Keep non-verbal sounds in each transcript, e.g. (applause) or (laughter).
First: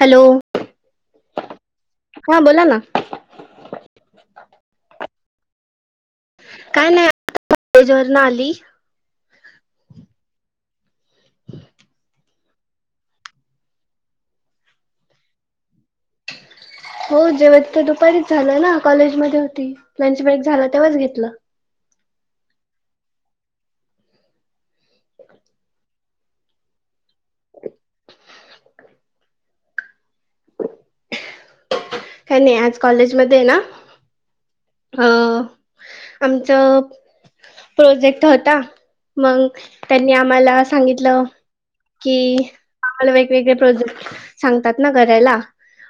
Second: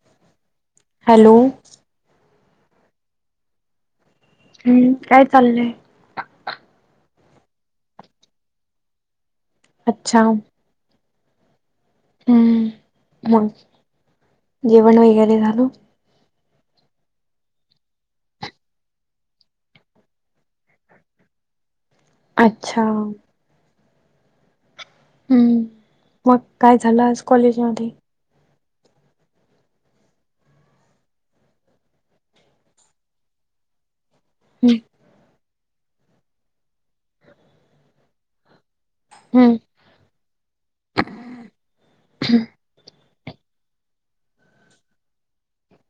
Hello! Hello हा बोला ना. हम्म, काय चाललंय? काय नाही आता कॉलेज वर न आली. अच्छा! हम्, मग जेवण वगैरे झाल! हो जेवण तर दुपारीच झालं ना, कॉलेजमध्ये होती लंच ब्रेक झाला तेव्हाच घेतलं. अच्छा! हम, मग काय झालं आज कॉलेजमध्ये? (inaudible) काय नाही आज कॉलेज मध्ये ना. हम. अ आमचं प्रोजेक्ट होता मग हम्म त्यांनी आम्हाला सांगितल. कि आम्हाला वेगवेगळे प्रोजेक्ट सांगतात ना करायला.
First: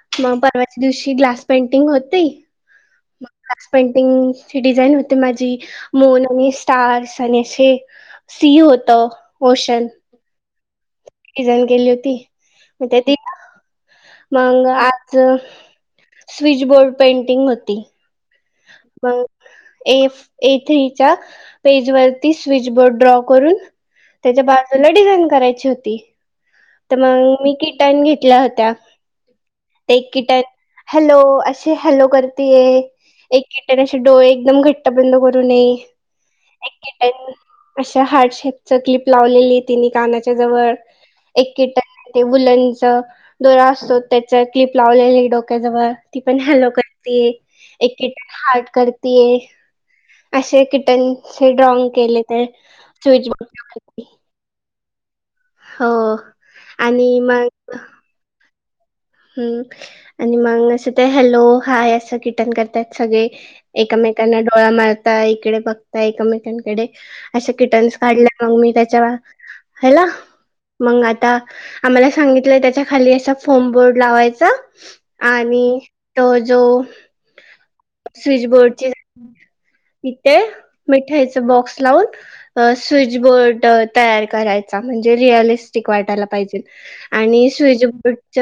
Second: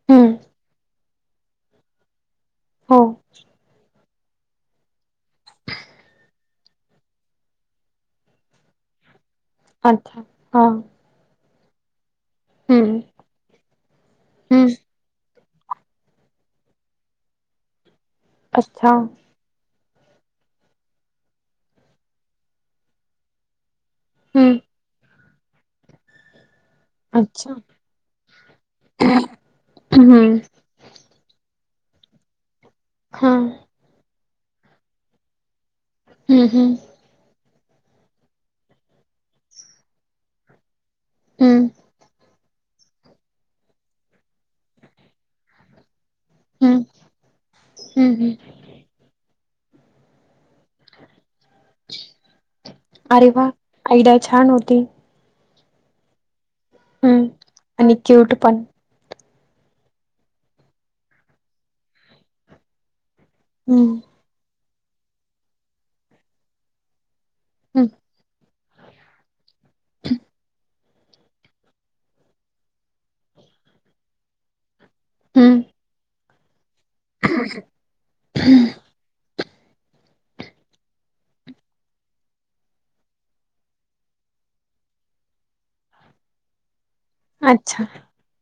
हम्म मग परवाच्या दिवशी ग्लास पेंटिंग होती. हो. काचपेंट पिंग ची डिझाईन होते माझी मून आणि स्टार्स आणि असे सी होत ओशन. अच्छा! हा. डिझाईन केली होती मग हम्म ते हम्म मग आज स्विचबोर्ड पेंटिंग होती. अच्छा हो. ए ए थ्रीच्या पेज वरती, स्विच बोर्ड ड्रॉ करून. तेच्या हम्म बाजूला डिझाईन करायची होती. तर मग अच्छा मी किटाण घेतल्या होत्या, ते हम्म किटान. हॅलो अशी हॅलो करतेय. हा एक हम्म ते तसे डोळे एकदम घट्ट बंद करू नये. हम्म एक हम्. अशा हार्टशेपच क्लिप लावलेली तिने कानाच्या जवळ. एक हम्म कीटन वुलंंच दोरा असतो, त्याच क्लिप लावलेली डोक्याजवळ. ती पण हॅलो हम्म करतीये, एक हम्म किट हम्म हार्ट करतेय असे कीट टेन चे ड्रॉइंग केले तर, स्विच अरे वा बोर्ड (unintelligible) आयडिया छान होती. हो, आणि हम्म मग. आणि क्यूट पण. हम् आणि मग असं ते, हॅलो हाय अस कीटान करत्यात सगळे हम्म एकमेका त्यानें डोळा मारता. इकडे बघता एकमेकांनडे अशे हम्म किटन्स काढ मग मी त्यांच्यावर हॅलो. मग आता आम्हाला सांगितलंय, त्यांच्या खाली असा फोर्मबोर्ड. लावायचा. हम्म आणि तो जो, स्विच बोर्डची. इथे मिठाईच बॉक्स लावून. अ.. स्विच बोर्ड तयार करायचा म्हणजे, रिअलिस्टिक वाटायला पाहिजे. आणि अच्छा स्विच बोर्डच,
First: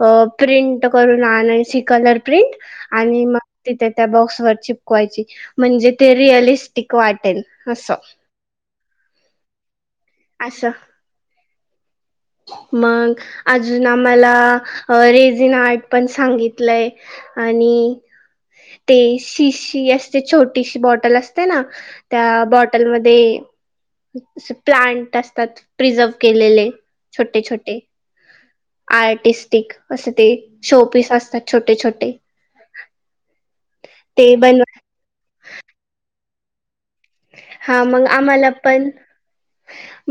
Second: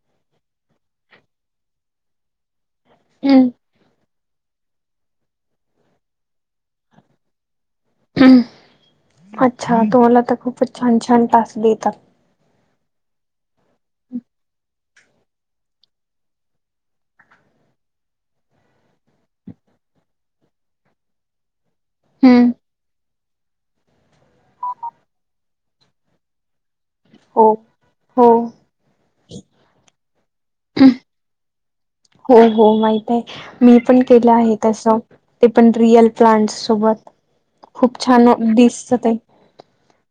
अ... प्रिंट करून आणायची कलर प्रिंट. आणि मग हम्म तिथे, त्या बॉक्सवर चीप कवायची म्हणजे ते, रिअलिस्टिक वाटेल असं. हम्म अच्छा, तुम्हाला तर असं खूपच छान छान टास्क देतात. मग अजून आम्हांला, रेजीन इन आर्ट पण सांगितलंय. आणि ते शिशी असते, छोटीशी बॉटल अस ते ना त्या हम्म. बॉटलमध्ये, प्लांट असतात, प्रिझर्व केलेले छोटे हो छोटे. हो आर्टिस्टिक असे ते, शोपीस असतात छोटे छोटे. हो हो माहित मी पण केलं ते आहे बनव तसं, ते पण रियल प्लांट सोबत. हा खूप मग छान आम्हाला पण दिसतं ते.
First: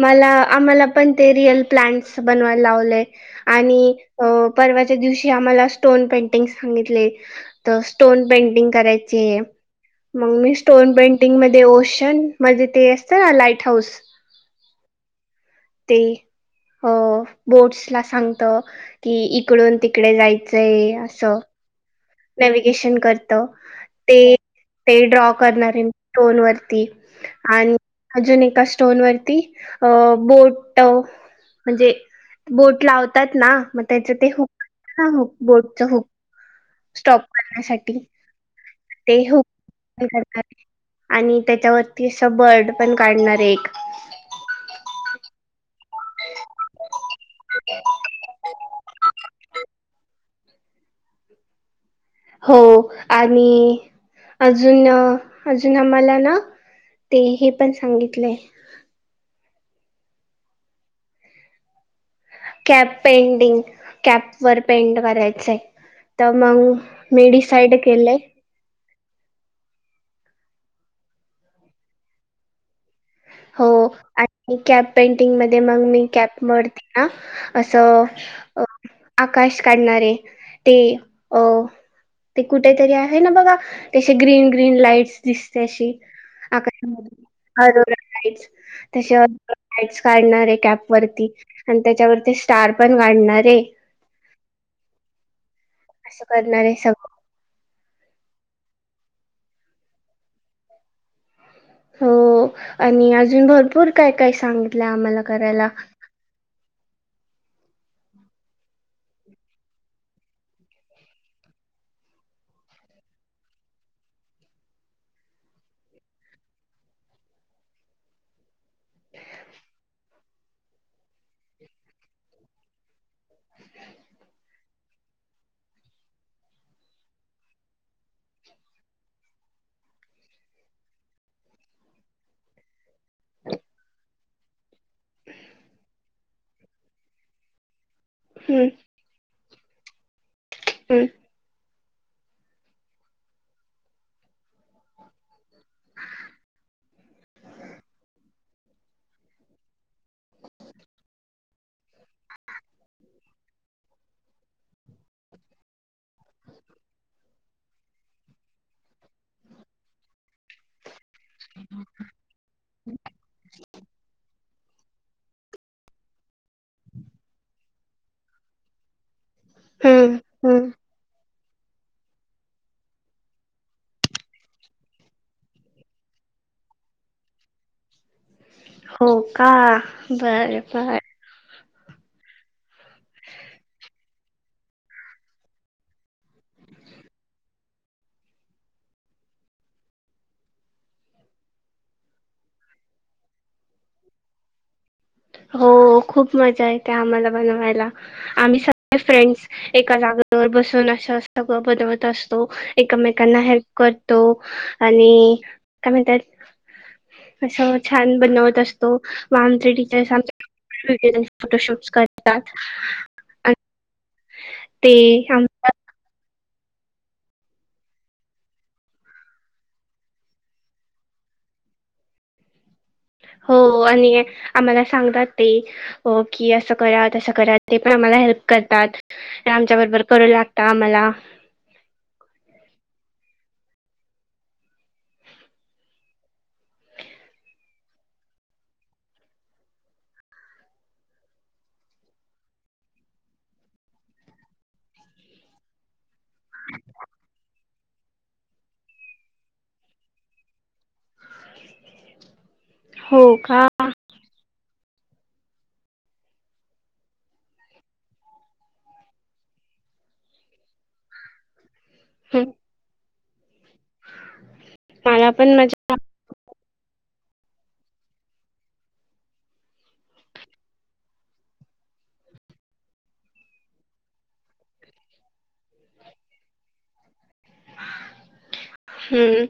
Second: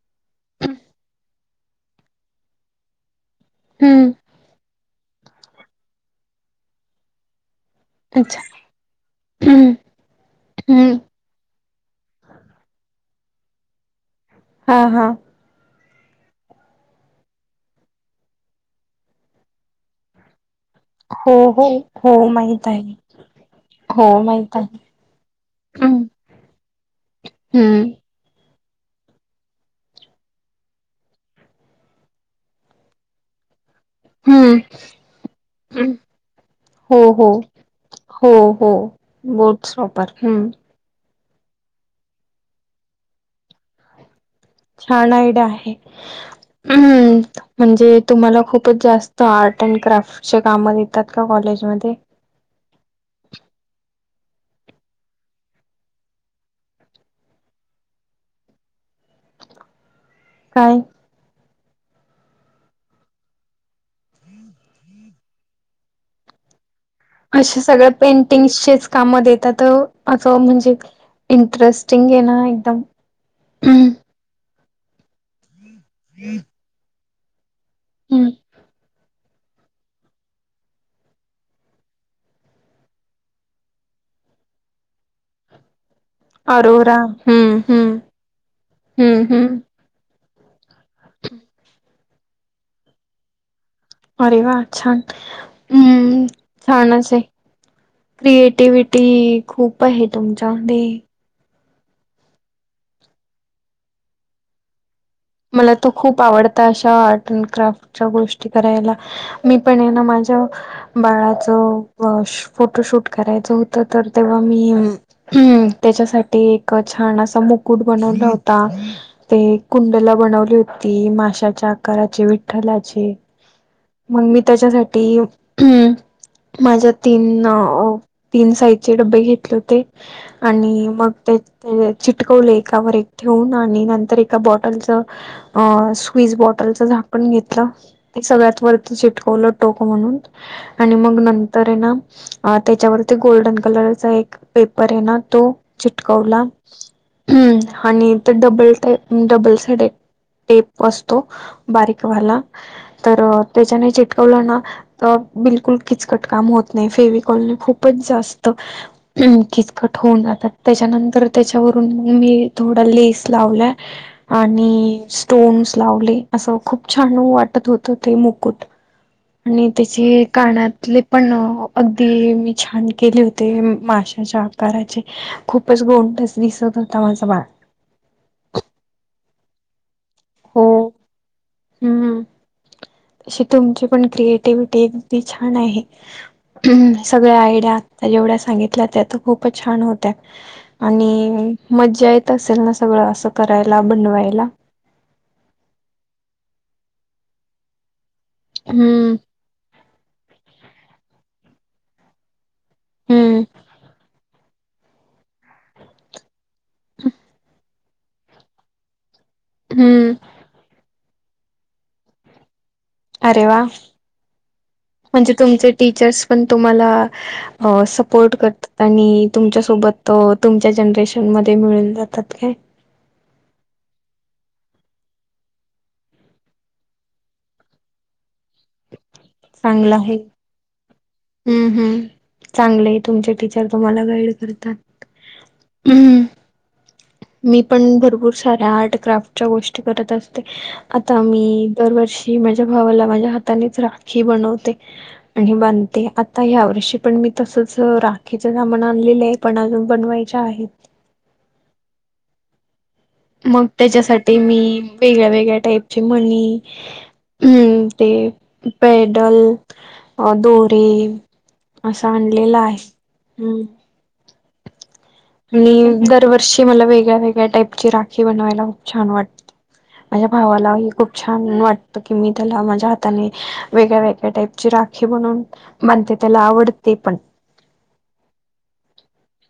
मला आम्हाला पण ते, रियल प्लांट्स बनवायला लावलेय. आणि हम्म. अ परवाच्या दिवशी आम्हांला, स्टोन पेंटिंग सांगितले. तर स्टोन अच्छा. पेंटिंग करायचे. हम्म मग मी स्टोन हम्म. पेंटिंग मध्ये, ओ शन म्हणजे, ते असतं ना लाईट हाऊस. हो हो. ते. अ बोट्स ला सांगत की, इकडून तिकडे जायचंय. हो हो. हो माहित आहे नॅविगेशन करतं. हो ते माहित आहे. ते ड्रॉ करणार हम्म स्टोन वरती आणि, हम्म. अजून एका स्टोन वरती अ बोट. म्हणजे बोट लावतात ना, मग त्याचं ते हम्म. हुक बोटच हुक. हो स्टॉप हो करण्यासाठी हो हो ते हुक बोट्स वापर उघडतात. हम्म आणि त्याच्यावरती असं बर्ड पण काढणारे एक. छान आयडिया आहे हं म्हणजे तुम्हाला खूप खूपच जास्त आर्ट अँड क्राफ्ट ची काम देतात का कॉलेजमध्ये? हो आणि अजून अजून आम्हाला ना ते हे पण सांगितलंय काय? कॅप पेंटिंग, कॅप वर पेंट करायचं आहे. तर मग मी अशे डिसाईड सगळ्या केलंय पेंटिंगचेच काम देतात असं म्हणजे इंटरेस्टिंग आहे ना एकदम. हो हम्म आणि कॅप पेंटिंग मध्ये मग मी कॅपवरती ना असं आकाश काढणारे, ते अ ते कुठ तरी आहे ना बघा, ती अशी ग्रीन ग्रीन लाईट्स दिसते अशी. आका अरोरा हम्म त्या हम्म हम्म अशा हम्म लाईट्स काढणार आहे कॅप वरती आणि त्याच्यावरती स्टार पण काढणारे. अरे वा, छान. असं हम्म, करणारे सगळं छानच असं. क्रिएटिव्हिट खूप आहे तुमच्यामध्ये. हो आणि अजून भरपूर काय काय सांगितलंय आम्हाला करायला मला तर खूप आवडता, अशा आर्ट अँड क्राफ्टच्या गोष्टी करायला. मी पण आहे ना माझ्या बाळाच फोटोशूट करायचं होतं, तर तेव्हा मी हम्म, त्याच्यासाठी एक छान असा मुकुट बनवला होता. ते कुंड ला बनवली होती, माशाच्या आकाराची, विठ्ठलाची. मग मी त्याच्यासाठी माझ्या तीन तीन साईजचे डब्बे घेतले होते आणि मग चिटकवले एकावर एक ठेऊन आणि नंतर एका बॉ बॉटलचं स्विज बॉटलच झाकण घेतलं ते सगळ्यात हम्म वरती चिटकवलं टोक म्हणून आणि हम्म मग नंतर आहे ना त्याच्यावरती गोल्डन कलरचा एक पेपर आहे ना, तो चिटकवला. हम्म आणि ते डबल ट डबल साईड टेप असतो तो बारीक वाला, तर त्याच्याने चिटकवला ना तर बिलकुल किचकट काम होत नाही. फेव कॉल नी खूपच जा स्त किचकट होऊन जातात, त्याच्यानंतर तर त्याच्यावरून मग मी थोडा लेस लावलाय आणि स्टोन्स लावले, असं खूप छान वाटत होत ते मुकुट. आणि हम्म त्याचे हम्म कानातले पण अगदी मी छान केले होते, माशाच्या आकाराचे. खूपच गोंडच दिसत होता माझं बाळ. हो का? बरं हो बरं. हम्म, तशी तुमची पण क्रिएटिव्हटी अगदी छान आहे. सगळ्या आयडिया आता जेवढ्या सांगितल्या, त्या तर खूपच छान होत्या. आणि मज्जा येत असेल ना, सगळं असं करायला, बनवायला. हो खूप मजा येते आम्हाला बनवायला. आम्ही सगळे हम्म फ्रेंड्स एका जागेवर बसून असं सगळं बनवत असतो, एकमेकांना हम्म हेल्प करतो. आणि काय म्हणतात कशावर छान बनवत असतो. हम्म मागच्या वेळेस (unintelligible) फोटोशूट्स कढतात. अरे वा म्हणजे आम तुमचे टीचर्स पण तुम्हाला हो सपोर्ट करतात. आणि तुमच्या सोबत तुमच्या जनरेशन मध्ये मिळून जातात काय. हो आणि आम्हाला सांगतात ते हो की असं करा असं करा ते पण आम्हाला हेल्प करतात. आमच्या चांगलं बरोबर आहे. करू लागत आम्हाला. हम्म हम् चांगले तुमचे टीचर तुम्हाला गाईड करतात. हम्म मी पण भरपूर साऱ्या आर्ट क्राफ्टच्या गोष्टी करत असते. आता मी दरवर्षी माझ्या भावाला माझ्या हातानेच राखी बनवते. आणि बांधते आता ह्यावर्षी पण मी तसच राखीचे सामान आणलेले आहे. पण अजून बनवायच्या आहेत. हो का. मग त्याच्यासाठी मी वेगळ्या वेगळ्या टाईपचे मणी. हम्म ते पेडल अ दोरे. असं हं, आणलेला आहे हम्म. (inaudible) पण माझ्या आणि दरवर्षी मला वेगळ्या वेगळ्या टाईपची राखी बनवायला खूप छान वाटते. माझ्या भावालाही खूप छान वाटत की मी त्याला माझ्या हाताने वेगळ्या वेगळ्या टाईपची राखी बनून बनते त्याला आवडते पण. हम्म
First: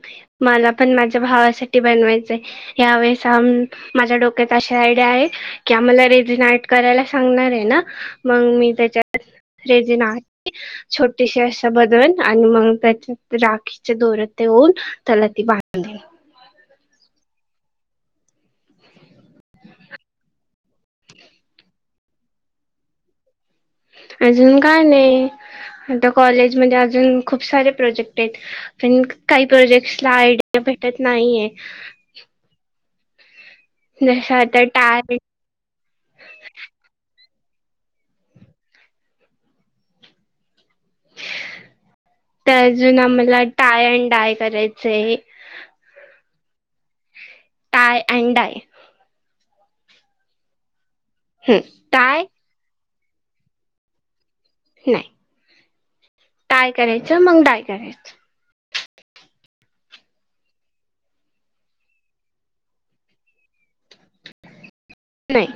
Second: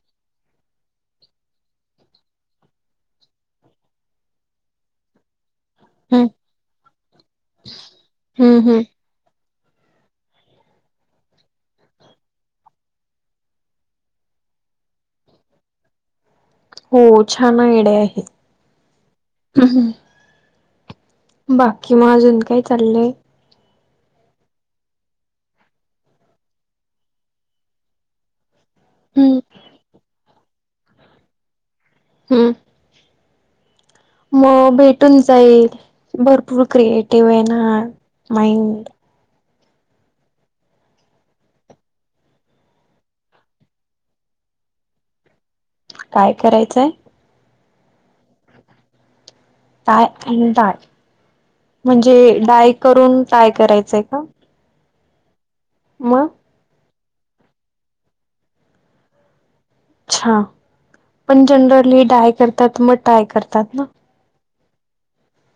मला पण माझ्या भावासाठी बनवायचय. यावेळेस अन माझ्या डोक्यात अशा आयडिया आहे. की आम्हाला हम्म. रेडी नाईट करायला सांगणार आहे ना मग हम्म मी हम्म. त्याच्यात रेडी नाईट. छोटीशी अशा बदल आणि मग त्याच्या राखीच्या दोरे देऊन त्याला ती बांधीन. हो छान आयडिया आहे. (inaudible) बाकी मग अजून काय चाललंय. अजून काय नाही आता कॉलेजमध्येध्ये अजून खूप सारे प्रोजेक्ट आहेत. पण हम्म काही प्रोजेक्टसला आयडीया भेटत नाहीये. हम्म. जसं म आता टाय भेटून जाईल भरपूर क्रिएटिव्ह आहे ना माइंड. तर अजून आम्हाला टाय अँड डाय करायच आहे. काय करायचंय? Tie and dye. टाय आणि डाय हम्म म्हणजे टाय डाय करून टाय करायचंय का? नाही. मग. टाय करायचं मग डाय करायचं. हा पण जनरली डाय करतात मग टाय करतात ना? नाही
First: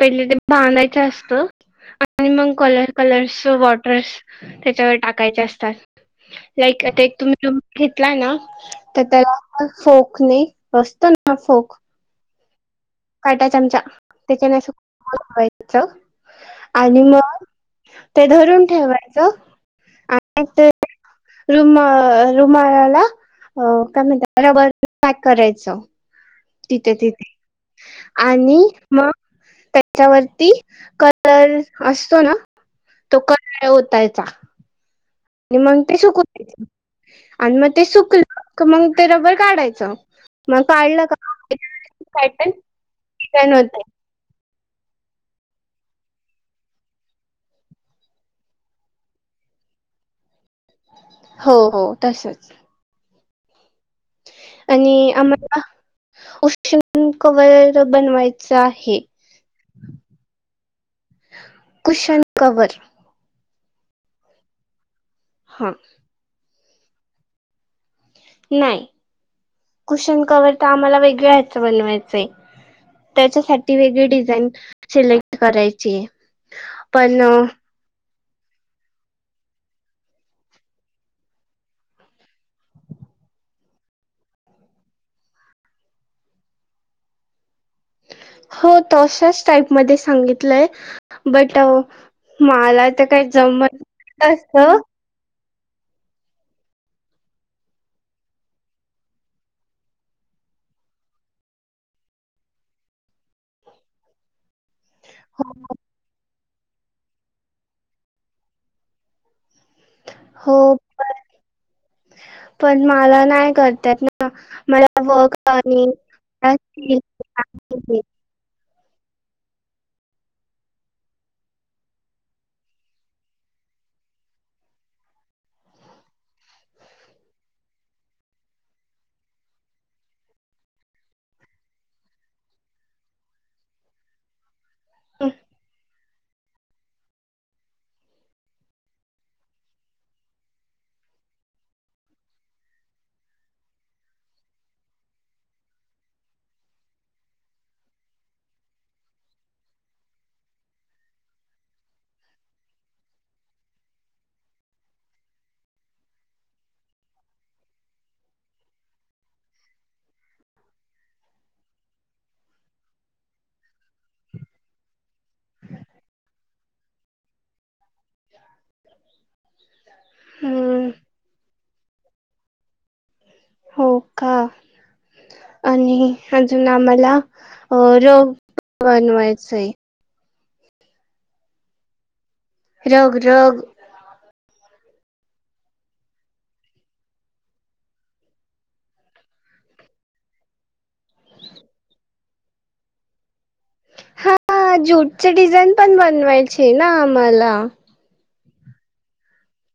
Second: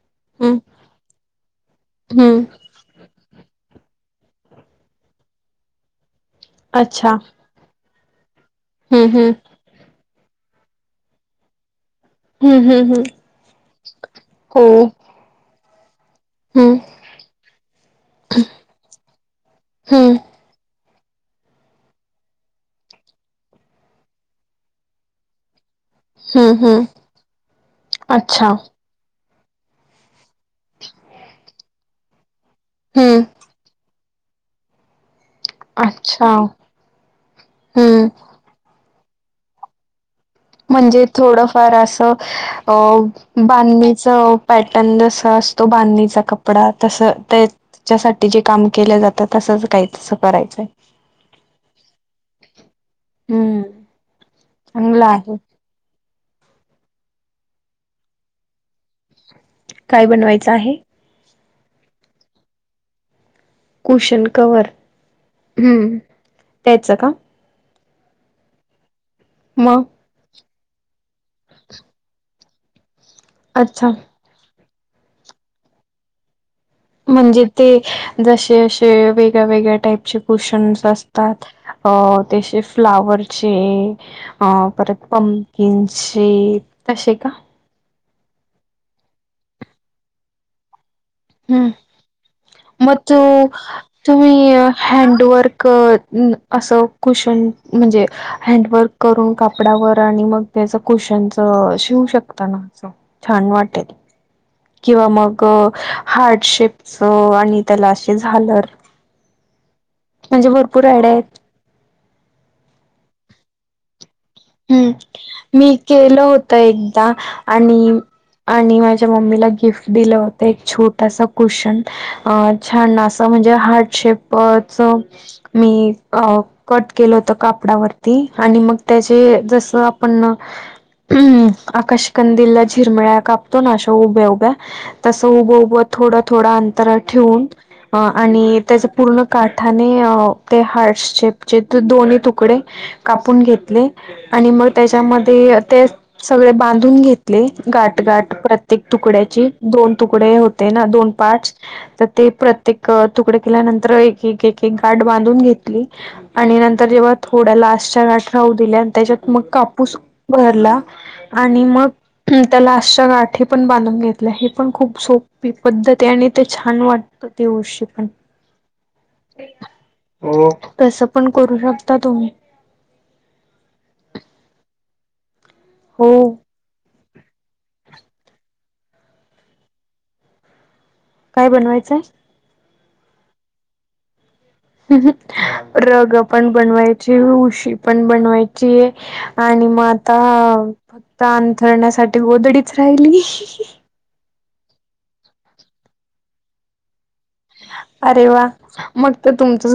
पहिले ते हम्म बांधायचं असत आणि हम्म मग कलर कलर्स वॉटर्स त्याच्यावर टाकायचे असतात लाईक आता अच्छा. एक तुम्ही घेतलाय ना. तर हम्म हम्म त्याला फोक नी, असत ना फोक. हम्म हम्म हम्म काटा चमचा. त्याच्याने हो अस (unintelligible) हम्म आणि मग ते धरून ठेवायच. हम्म आणि ते रुम अ रुमालाला अ काय म्हणतात, रबरने पॅक करायच. हम्म हम्म तिथ तिथे, अच्छा आणि मग त्याच्यावरती कलर असतो ना? तो हम्म कलर ओतायचा. आणि मग ते सुकू अच्छा दे. आणि मग ते हम्म सुकल का मग ते रबर काढायच. म्हणजे, थोडफार अस अ पॅटर्न डिझाईन होते बांधणी च पॅटर्न जस असतो, बांधणीचा कपडा तस ते ज्यासाठी जे काम केले जातात तसच काही तस करायच. हो हो तसच. हम्म चांगलं आणि, आहे आम्हाला कुशन कवर बनवायच आहे. काय बनवायच आहे. Cushion cover. कुशन कव्हर, हा ह, त्याच का? नाही. मग कुशन कव्हर तर आम्हाला वेगळ्या ह्याच बनवायचय आहे. त्याच्यासाठी अच्छा वेगळी डिझाईन सिलेक्ट करायची आहे. पण म्हणजे ते जसे असे वेगळ्या वेगळ्या टाईपचे कुशनस् असतात. अं ते असे फ्लॉवरचे अ परत पमकिनचे, तसे का? हो तश्याच टाईपमध्ये सांगितलय. बट मला म तर तू, काही जमत तुम्ही असत हँडवर्क अस कुशन म्हणजे, हँडवर्क करून कापडावर आणि मग त्याच कुशनच शिवू शकता ना अस. छान वाटेल. किंवा मग अ हार्ट शेप सो आणि त्याला आशी झालर, म्हणजे हो भरपूर आयडिया आहेत. पण मला नाही करता येत ना. हम्म, मला वर्क मी आणि केल होत एकदा आणि आणि माझ्या मम्मीला गिफ्ट दिल होत. एक छोटासा कुशन. अ छान अस म्हणजे हार्ट शेपच मी अं कट केल होत कापडावरती. आणि मग त्याचे ते जस आपण हम्म, आकाश कंदला झिरमळ्याकपतो ना अशा उभ्या उभ्या. तस उभ उभ थोड थोड अंतर ठेवून अ आणि त्याचे पूर्ण काठाने ते हार्टशेपचे दोन्ही तुकडे कापून घेतले. आणि मग त्याच्यामध्ये तेच सगळे बांधून घेतले. गाठ गाठ प्रत्येक तुकड्याची. दोन तुकडे होते. ते ना दोन, पाच तर ते प्रत्येक तुकडे केल्यानंतर एक एक एक एक गाठ बांधून घेतली. आणि नंतर जेव्हा थोड्या लाशच्या गाठ राहू दिल्या आणि त्याच्यात मग कापूस भरला. आणि मग. हम. त्या लास्टच्या गाठी पण बांधून घेतल्या. हे पण खूप सोपी पद्धत आहे आणि ते छान वाट. तर ते वर्षी पण. हो. हम्म तस पण करू शकता तुम्ही. हो का. आणि हो अजून आम्हाला अ र बनवायचय. काय बनवायचंय? रग रग. रग पण बनवायची. उशी पण बनवायची. आणि मग आता अंथरण्यासाठी गोधडीच राहिली. हा जूटचे डिझाईन पण बनवायचे ना आम्हाला. अरे वा मग तर तुमचं